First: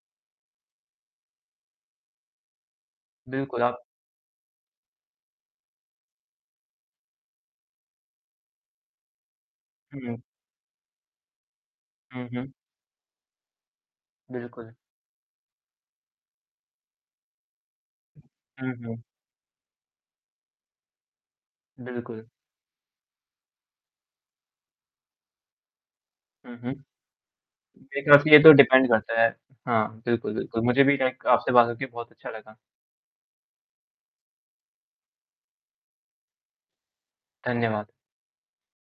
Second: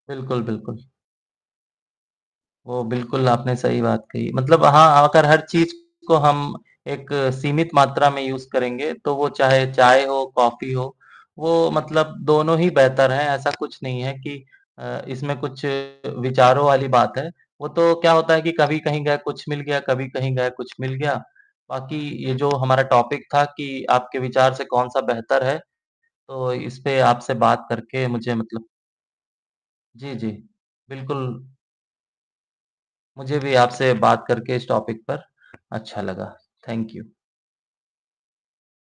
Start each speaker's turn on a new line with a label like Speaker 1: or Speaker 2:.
Speaker 1: बिल्कुल, बिल्कुल। वो बिल्कुल आपने
Speaker 2: बिल्कुल आप
Speaker 1: सही बात कही, मतलब हाँ, अगर हर चीज़ को हम एक सीमित मात्रा में यूज़ करेंगे तो वो चाहे चाय
Speaker 2: हुँ।
Speaker 1: हो, कॉफ़ी हो वो मतलब
Speaker 2: हुँ, हुँ।
Speaker 1: दोनों ही बेहतर हैं, ऐसा कुछ नहीं है कि
Speaker 2: बिल्कुल।
Speaker 1: अ, इसमें कुछ विचारों वाली बात है। वो तो क्या होता है कि
Speaker 2: हुँ,
Speaker 1: कभी
Speaker 2: हुँ।
Speaker 1: कहीं गया कुछ मिल गया, कभी कहीं गये कुछ मिल गया, बाकी
Speaker 2: बिल्कुल।
Speaker 1: ये जो हमारा टॉपिक था कि आपके विचार से कौन-सा बेहतर है, तो
Speaker 2: हुँ,
Speaker 1: इस
Speaker 2: हुँ।
Speaker 1: पे आपसे बात
Speaker 2: जी,
Speaker 1: करके
Speaker 2: काफ़ी
Speaker 1: मुझे
Speaker 2: ये तो
Speaker 1: मतलब
Speaker 2: डिपेंड करता है। हाँ,
Speaker 1: जी, जी।
Speaker 2: बिल्कुल, बिल्कुल। मुझे भी
Speaker 1: बिल्कुल।
Speaker 2: लाइक आपसे बात हो के बहुत अच्छा लगा।
Speaker 1: मुझे भी आपसे बात करके इस टॉपिक पर अच्छा लगा, थैंक यू
Speaker 2: धन्यवाद।